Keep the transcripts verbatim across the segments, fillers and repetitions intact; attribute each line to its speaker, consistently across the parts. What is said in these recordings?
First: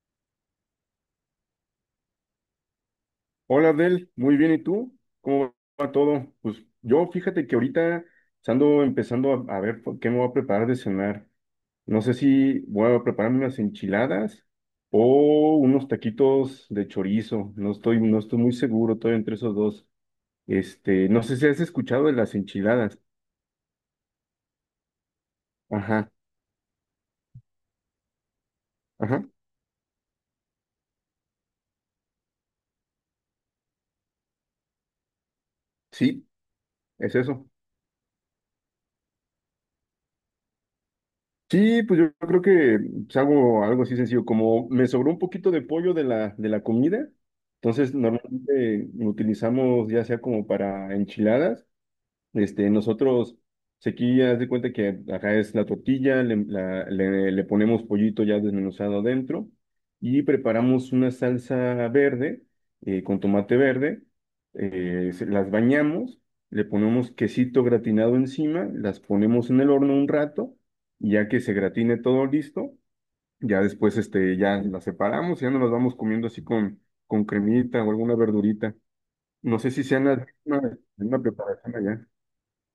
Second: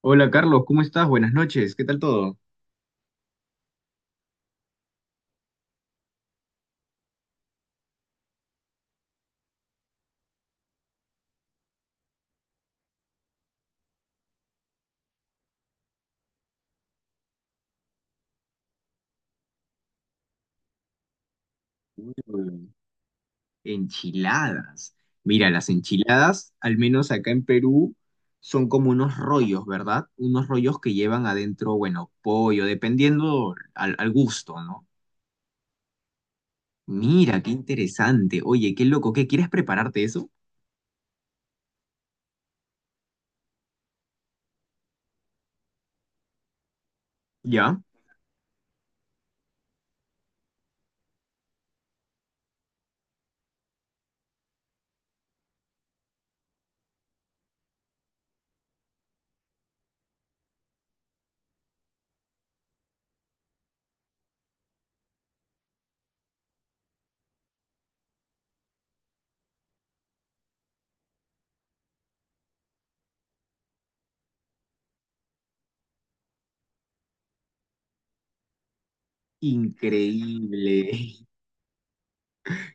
Speaker 1: Hola Carlos, ¿cómo estás? Buenas noches, ¿qué tal todo?
Speaker 2: Hola Abdel, muy bien, ¿y tú? ¿Cómo va todo? Pues yo fíjate que ahorita ando empezando a, a ver por qué me voy a preparar de cenar. No sé si voy a prepararme unas enchiladas o unos taquitos de chorizo. No estoy, no estoy muy seguro, estoy entre esos dos. Este, no sé si has escuchado de las
Speaker 1: Mm,
Speaker 2: enchiladas.
Speaker 1: enchiladas. Mira, las
Speaker 2: Ajá,
Speaker 1: enchiladas, al menos acá en Perú, son como unos
Speaker 2: ajá,
Speaker 1: rollos, ¿verdad? Unos rollos que llevan adentro, bueno, pollo, dependiendo al, al gusto, ¿no?
Speaker 2: sí, es
Speaker 1: Mira,
Speaker 2: eso.
Speaker 1: qué interesante. Oye, qué loco, ¿qué quieres prepararte eso?
Speaker 2: Sí, pues yo creo que pues, hago algo así sencillo, como me sobró un poquito de pollo de la, de la comida,
Speaker 1: ¿Ya?
Speaker 2: entonces normalmente lo utilizamos ya sea como para enchiladas este, nosotros, pues, aquí haz de cuenta que acá es la tortilla, le, la- le- le ponemos pollito ya desmenuzado adentro y preparamos una salsa verde eh, con tomate verde, eh, se- las bañamos, le ponemos quesito gratinado encima, las ponemos en el horno un rato, y ya que se gratine todo listo, ya después este, ya las separamos, ya nos las vamos comiendo así con, con cremita o alguna verdurita. No sé si sean las mismas,
Speaker 1: Increíble.
Speaker 2: la misma preparación allá.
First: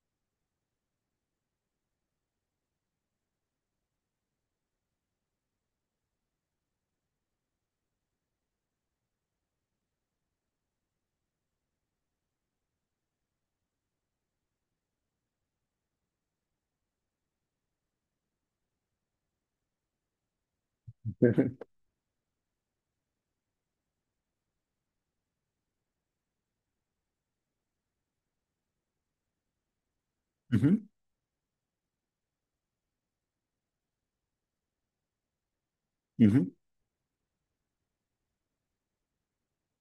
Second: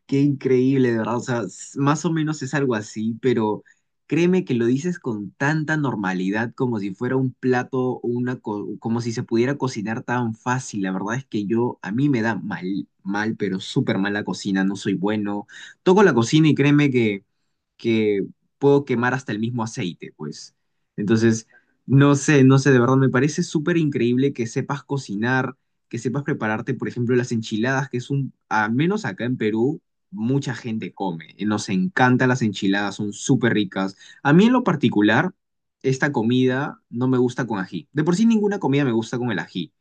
Speaker 1: Qué increíble, de verdad. O sea, s- más o menos es algo así, pero créeme que lo dices con tanta normalidad como si fuera un plato, o una co- como si se pudiera cocinar tan fácil. La verdad es que yo, a mí me da mal, mal, pero súper mal la cocina, no soy bueno. Toco la cocina y créeme que que puedo quemar hasta el mismo aceite, pues. Entonces, no sé, no sé, de verdad me parece súper increíble que sepas cocinar, que sepas prepararte, por ejemplo, las enchiladas, que es un, al menos acá en Perú, mucha
Speaker 2: Ujú,
Speaker 1: gente come. Y nos encantan las enchiladas, son súper ricas. A mí en lo particular, esta
Speaker 2: ujú,
Speaker 1: comida no me gusta con ají. De por sí ninguna comida me gusta con el ají,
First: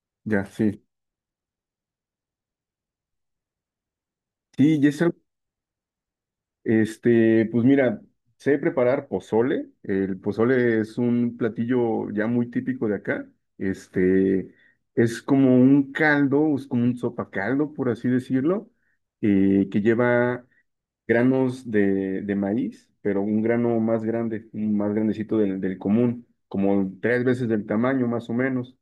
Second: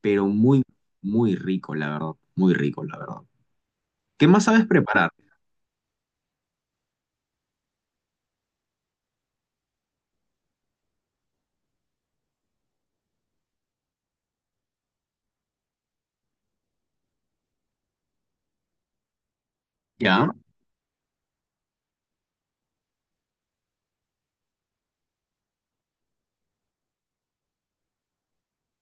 Speaker 1: pero
Speaker 2: ya,
Speaker 1: muy,
Speaker 2: sí.
Speaker 1: muy rico, la verdad, muy rico, la verdad. ¿Qué más sabes
Speaker 2: Sí,
Speaker 1: preparar?
Speaker 2: Jessel, este, pues mira, sé preparar pozole. El pozole es un platillo ya muy típico de acá. Este, es como un caldo, es como un sopacaldo, por así decirlo, eh, que
Speaker 1: ¿Ya?
Speaker 2: lleva granos de, de maíz, pero un grano más grande, un más grandecito del, del común, como tres veces del tamaño, más o menos.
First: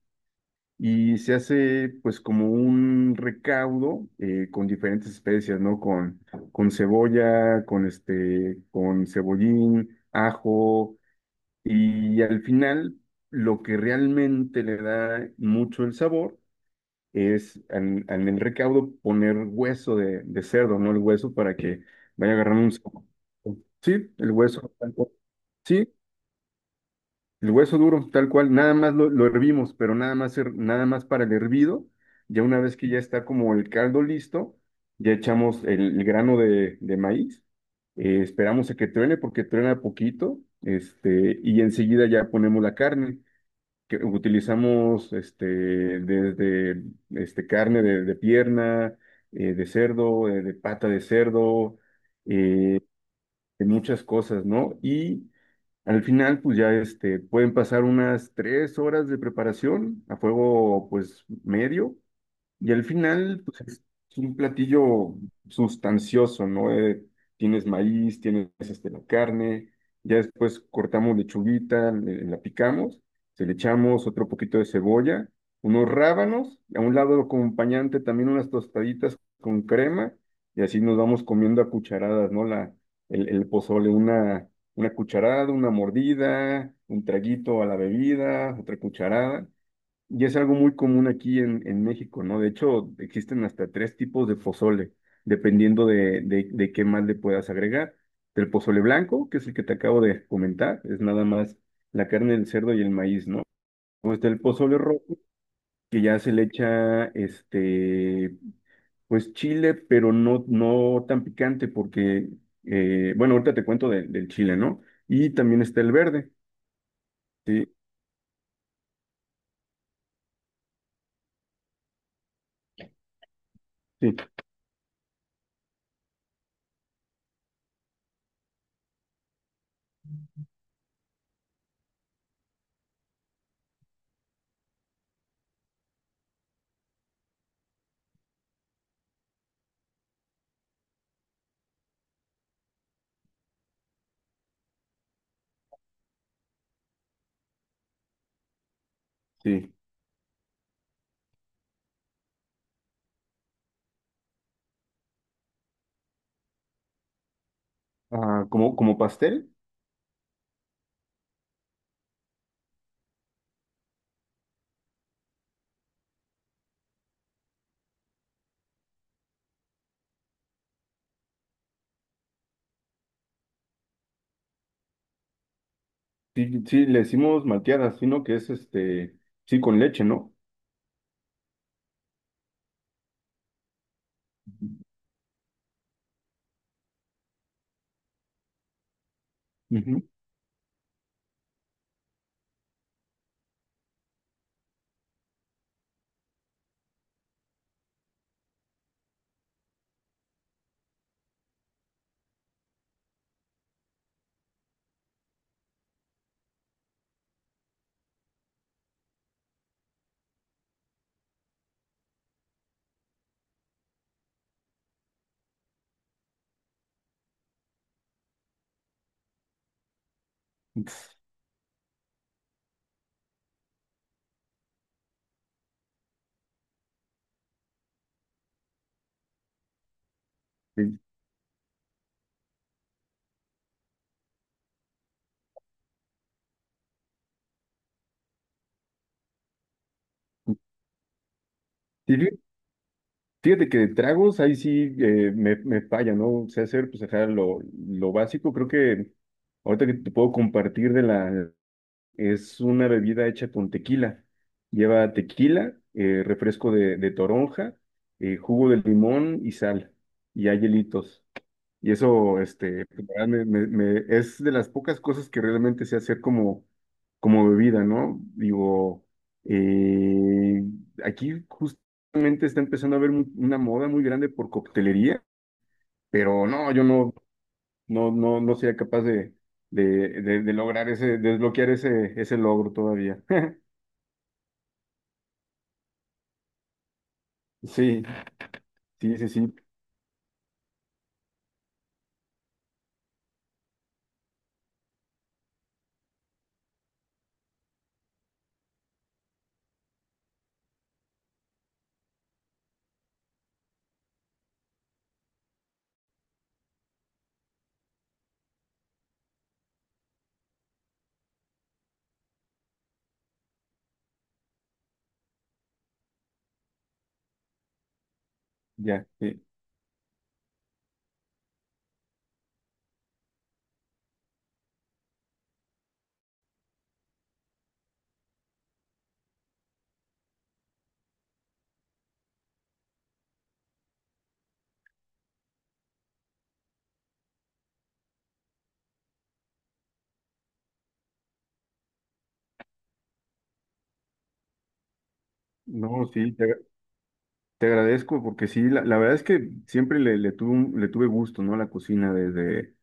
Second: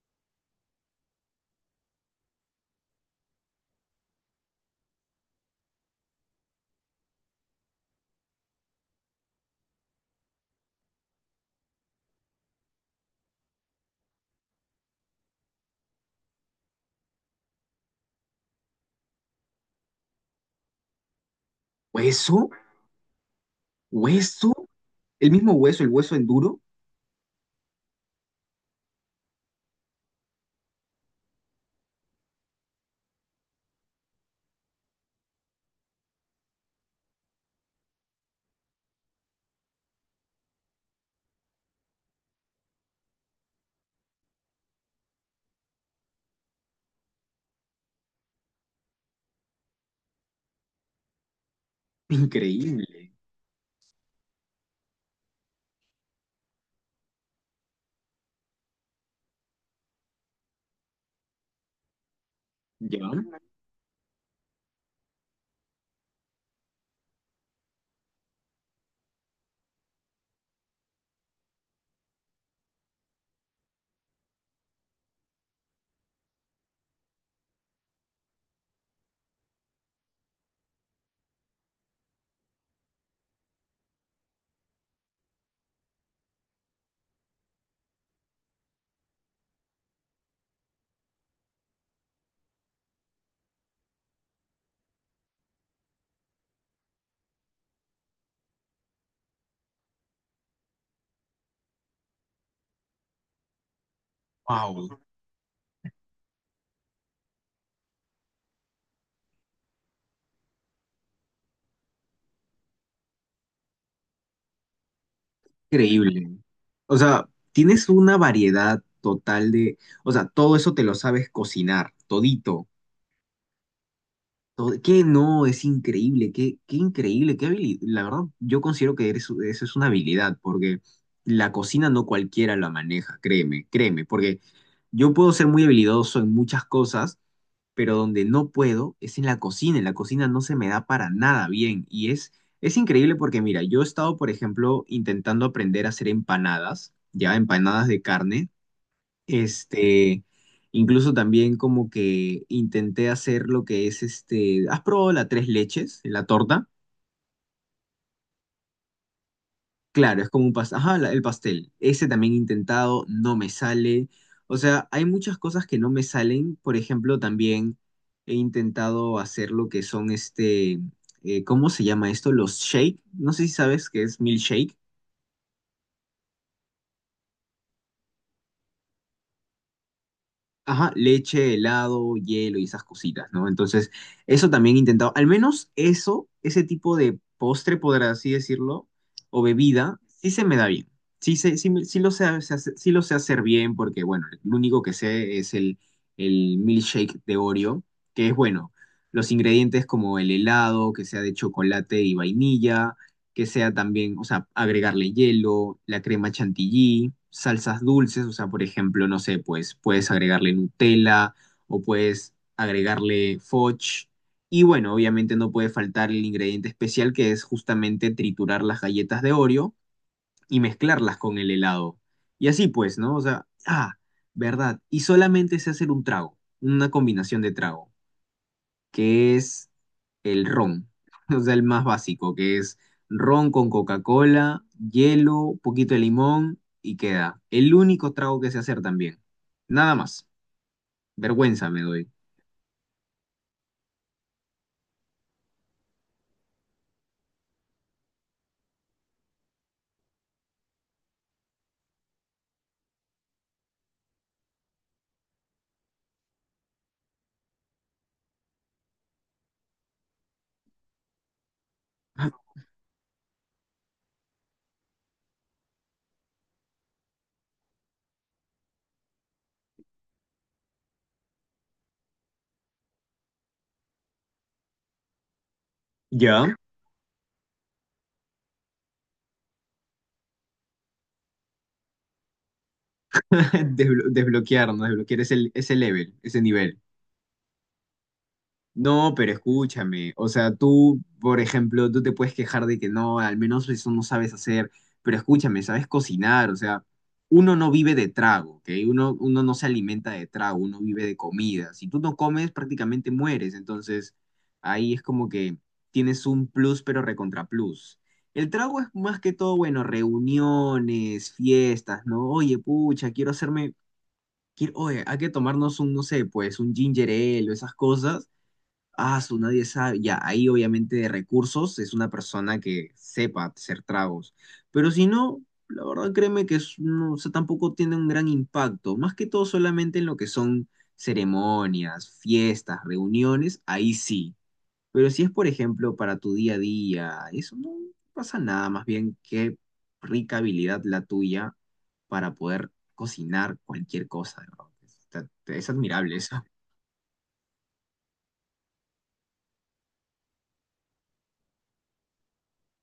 Speaker 2: Y se hace pues como un recaudo eh, con diferentes especias, ¿no? Con, con cebolla, con este, con cebollín, ajo y al final lo que realmente le da mucho el sabor es en, en el recaudo poner hueso de, de cerdo, ¿no? El hueso para que vaya
Speaker 1: ¿Hueso?
Speaker 2: agarrando un sabor. Sí, el
Speaker 1: ¿Hueso?
Speaker 2: hueso.
Speaker 1: El mismo hueso,
Speaker 2: Sí,
Speaker 1: el hueso enduro,
Speaker 2: el hueso duro, tal cual, nada más lo, lo hervimos, pero nada más, her- nada más para el hervido. Ya una vez que ya está como el caldo listo, ya echamos el, el grano de, de maíz. eh, esperamos a que truene porque truena poquito, este, y enseguida ya ponemos la carne, que utilizamos este, desde este, carne de, de pierna, eh, de cerdo, eh, de pata de cerdo, eh,
Speaker 1: increíble,
Speaker 2: de muchas cosas, ¿no? Y al final, pues ya este, pueden pasar unas tres horas de preparación a fuego, pues medio, y al
Speaker 1: ¿ya?
Speaker 2: final, pues es es un platillo sustancioso, ¿no? Eh, tienes maíz, tienes este, la carne, ya después cortamos lechuguita, le- la picamos, se le echamos otro poquito de cebolla, unos rábanos, y a un lado lo acompañante también unas tostaditas con crema, y así nos vamos comiendo a cucharadas, ¿no? La, el, el pozole, una, una cucharada, una mordida, un traguito a la bebida, otra cucharada. Y es algo muy común aquí en, en México, ¿no? De hecho, existen hasta tres tipos de pozole, dependiendo de, de, de qué más le puedas agregar. El pozole blanco, que es el que te acabo de comentar, es nada más la carne del cerdo y el maíz, ¿no? O está el pozole
Speaker 1: Wow,
Speaker 2: rojo, que ya se le echa, este, pues chile, pero no, no tan picante, porque, eh, bueno, ahorita te cuento de- del chile, ¿no? Y también está el
Speaker 1: increíble.
Speaker 2: verde,
Speaker 1: O sea,
Speaker 2: sí,
Speaker 1: tienes una variedad total de, o sea, todo eso te lo sabes cocinar, todito.
Speaker 2: sí,
Speaker 1: Todo, que no, es increíble, qué, qué increíble, qué habilidad. La verdad, yo considero que eres- eso es una habilidad, porque la cocina no cualquiera la maneja, créeme, créeme, porque yo puedo ser muy habilidoso en muchas cosas, pero donde no puedo es en la cocina. En la cocina no se me da para nada bien y es, es increíble porque mira, yo he estado, por ejemplo, intentando aprender a hacer empanadas, ya empanadas de carne,
Speaker 2: sí.
Speaker 1: este, incluso también como que intenté hacer lo que es este, ¿has probado la tres leches, la torta?
Speaker 2: Ah, como, como pastel.
Speaker 1: Claro, es como un pastel. Ajá, la- el pastel. Ese también he intentado, no me sale. O sea, hay muchas cosas que no me salen. Por ejemplo, también he intentado hacer lo que son este, eh, ¿cómo se llama esto? Los shake. No sé si sabes qué es milkshake.
Speaker 2: Sí, sí, le decimos malteadas, sino que es este, sí, con leche, ¿no?
Speaker 1: Ajá, leche, helado, hielo y esas cositas, ¿no? Entonces, eso también he intentado, al menos eso, ese tipo de postre, por así decirlo, o bebida,
Speaker 2: Ujú.
Speaker 1: sí se me da bien. Sí, se, sí, me- sí lo sé, hacer- sí lo sé hacer bien porque, bueno, lo único que sé es el, el milkshake de Oreo, que es, bueno, los ingredientes como el helado, que sea de chocolate y vainilla, que sea también, o sea, agregarle hielo, la crema chantilly, salsas dulces, o sea, por ejemplo, no sé, pues puedes agregarle Nutella o puedes agregarle fudge. Y bueno, obviamente no puede faltar el ingrediente especial que es justamente triturar las galletas de Oreo y mezclarlas con el helado. Y así pues, ¿no? O sea, ah, verdad. Y solamente sé hacer un trago, una combinación de trago que es el ron,
Speaker 2: Sí.
Speaker 1: o sea, el más básico, que es ron con Coca-Cola, hielo, poquito de limón y queda. El único trago que sé hacer también. Nada más. Vergüenza me doy.
Speaker 2: Y fí- fíjate que de tragos ahí sí eh, me, me falla, ¿no? Sé hacer, pues, ajá, lo, lo básico. Creo que ahorita que te puedo compartir de la... Es una bebida hecha con tequila. Lleva tequila, eh, refresco de, de toronja, eh, jugo de limón y sal. Y hay hielitos. Y eso, este, pues, la verdad, me, me- me- es de las pocas cosas que realmente sé hacer como, como bebida, ¿no? Digo, eh, aquí justamente está empezando a haber mu- una moda muy grande por coctelería, pero
Speaker 1: Ya.
Speaker 2: no, yo no, no, no, no sería capaz de, de, de- de lograr ese, desbloquear ese, ese logro todavía.
Speaker 1: Desblo- desbloquear, ¿no? Desbloquear ese, ese level, ese nivel.
Speaker 2: Sí,
Speaker 1: No,
Speaker 2: sí, sí,
Speaker 1: pero
Speaker 2: sí,
Speaker 1: escúchame, o sea, tú, por ejemplo, tú te puedes quejar de que no, al menos eso no sabes hacer, pero escúchame, sabes cocinar, o sea, uno no vive de trago, ¿ok? Uno, uno no se alimenta de trago, uno vive de comida. Si tú no comes, prácticamente mueres, entonces ahí es como que tienes un plus, pero recontra plus. El trago es más que todo, bueno, reuniones, fiestas, ¿no? Oye, pucha, quiero hacerme, quiero, oye, hay que tomarnos un, no sé, pues, un ginger ale o esas cosas.
Speaker 2: ya,
Speaker 1: Ah, su
Speaker 2: sí.
Speaker 1: nadie sabe. Ya, ahí obviamente de recursos es una persona que sepa hacer tragos. Pero si no, la verdad créeme que es- no, o sea, tampoco tiene un gran impacto. Más que todo solamente en lo que son ceremonias, fiestas, reuniones, ahí sí. Pero si es, por ejemplo, para tu día a día, eso no pasa nada. Más bien, qué rica habilidad la tuya para poder cocinar cualquier cosa, de verdad. Está- Es
Speaker 2: No,
Speaker 1: admirable.
Speaker 2: sí, te, te agradezco porque sí, la, la verdad es que siempre le, le tuve, un- le tuve gusto, ¿no? a La cocina desde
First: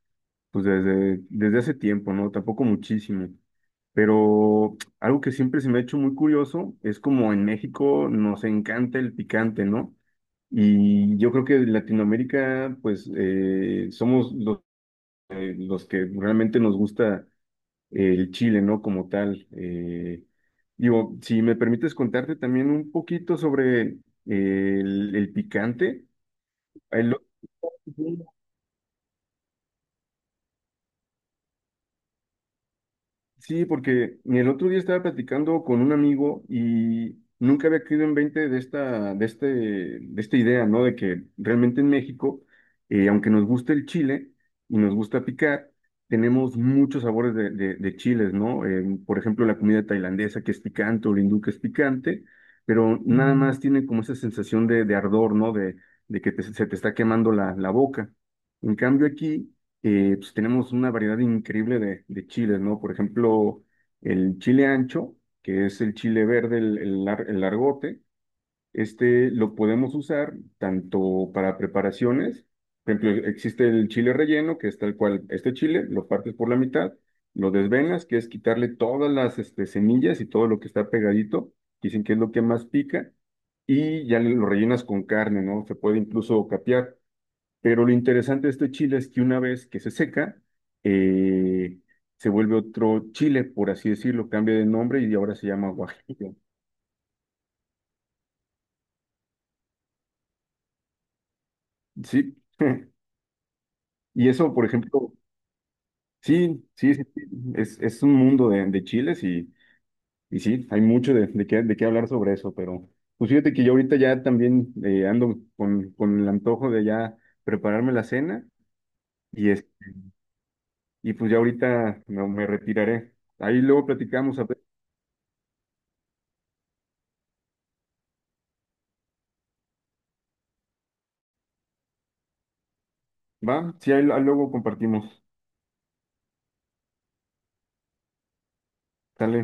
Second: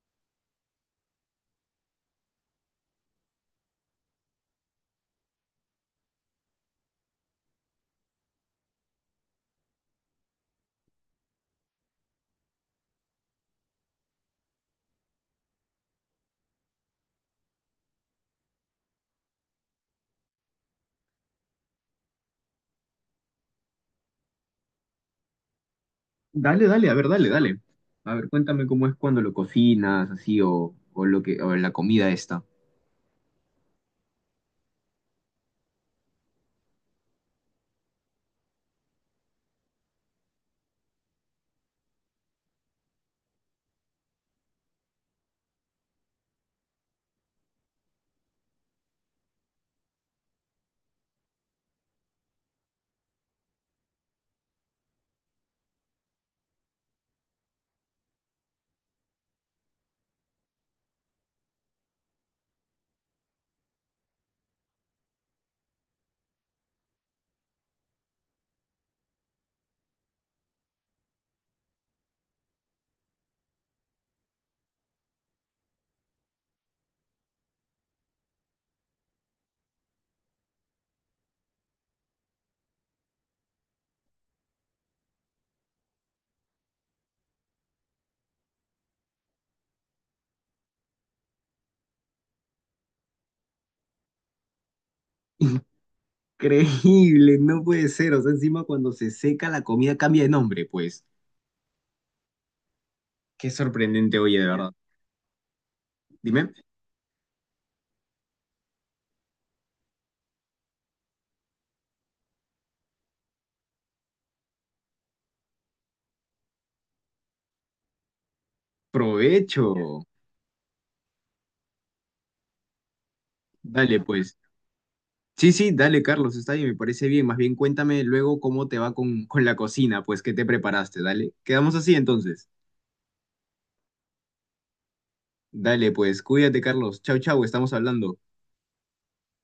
Speaker 2: pues desde, desde hace tiempo, ¿no? Tampoco muchísimo. Pero algo que siempre se me ha hecho muy curioso es como en México nos encanta el picante, ¿no? Y yo creo que en Latinoamérica, pues eh, somos los, los que realmente nos gusta el chile, ¿no? Como tal. Eh, digo, si me permites contarte también un poquito sobre el, el picante.
Speaker 1: Dale, dale, a ver,
Speaker 2: El-
Speaker 1: dale, dale. A ver, cuéntame cómo es cuando lo cocinas, así, o, o lo que, o la comida esta.
Speaker 2: Sí, porque el otro día estaba platicando con un amigo y nunca había caído en veinte de esta, de este, de esta idea, ¿no? De que realmente en México, eh, aunque nos guste el chile y nos gusta picar, tenemos muchos sabores de, de- de chiles, ¿no? Eh, por ejemplo, la comida tailandesa que es picante o la hindú que es picante, pero nada más tiene como esa sensación de, de ardor, ¿no? De, de que te- se te está quemando la, la boca. En cambio aquí eh, pues tenemos una variedad increíble de, de chiles, ¿no? Por ejemplo, el chile ancho, que es el chile verde, el, el lar- el largote, este lo podemos usar tanto para preparaciones, por ejemplo, existe el chile relleno, que es tal cual, este chile lo partes por la mitad, lo desvenas, que es quitarle todas las este, semillas y todo lo que está pegadito, dicen que es lo que más pica, y ya lo rellenas con carne, ¿no? Se puede incluso capear. Pero lo interesante de este chile es que una vez que se seca, eh, se vuelve otro chile, por así decirlo, cambia de nombre y ahora se llama guajillo.
Speaker 1: Increíble, no puede ser. O sea, encima cuando se seca la comida cambia de nombre, pues.
Speaker 2: Sí.
Speaker 1: Qué sorprendente,
Speaker 2: Y
Speaker 1: oye, de
Speaker 2: eso, por
Speaker 1: verdad.
Speaker 2: ejemplo,
Speaker 1: Dime,
Speaker 2: sí, sí, sí, sí, es, es un mundo de, de chiles y, y sí, hay mucho de, de qué, de qué hablar sobre eso, pero pues fíjate que yo ahorita ya también eh, ando con, con el antojo de ya prepararme la cena y, es,
Speaker 1: provecho.
Speaker 2: y pues ya ahorita me, me retiraré. Ahí luego
Speaker 1: Dale, pues.
Speaker 2: platicamos, a ver,
Speaker 1: Sí, sí, dale, Carlos, está bien, me parece bien. Más bien cuéntame luego cómo te va con, con la cocina, pues, qué te preparaste, dale. Quedamos así entonces.
Speaker 2: ¿va? Sí, ahí ahí luego compartimos.
Speaker 1: Dale, pues, cuídate, Carlos. Chau, chau, estamos hablando.
Speaker 2: Dale.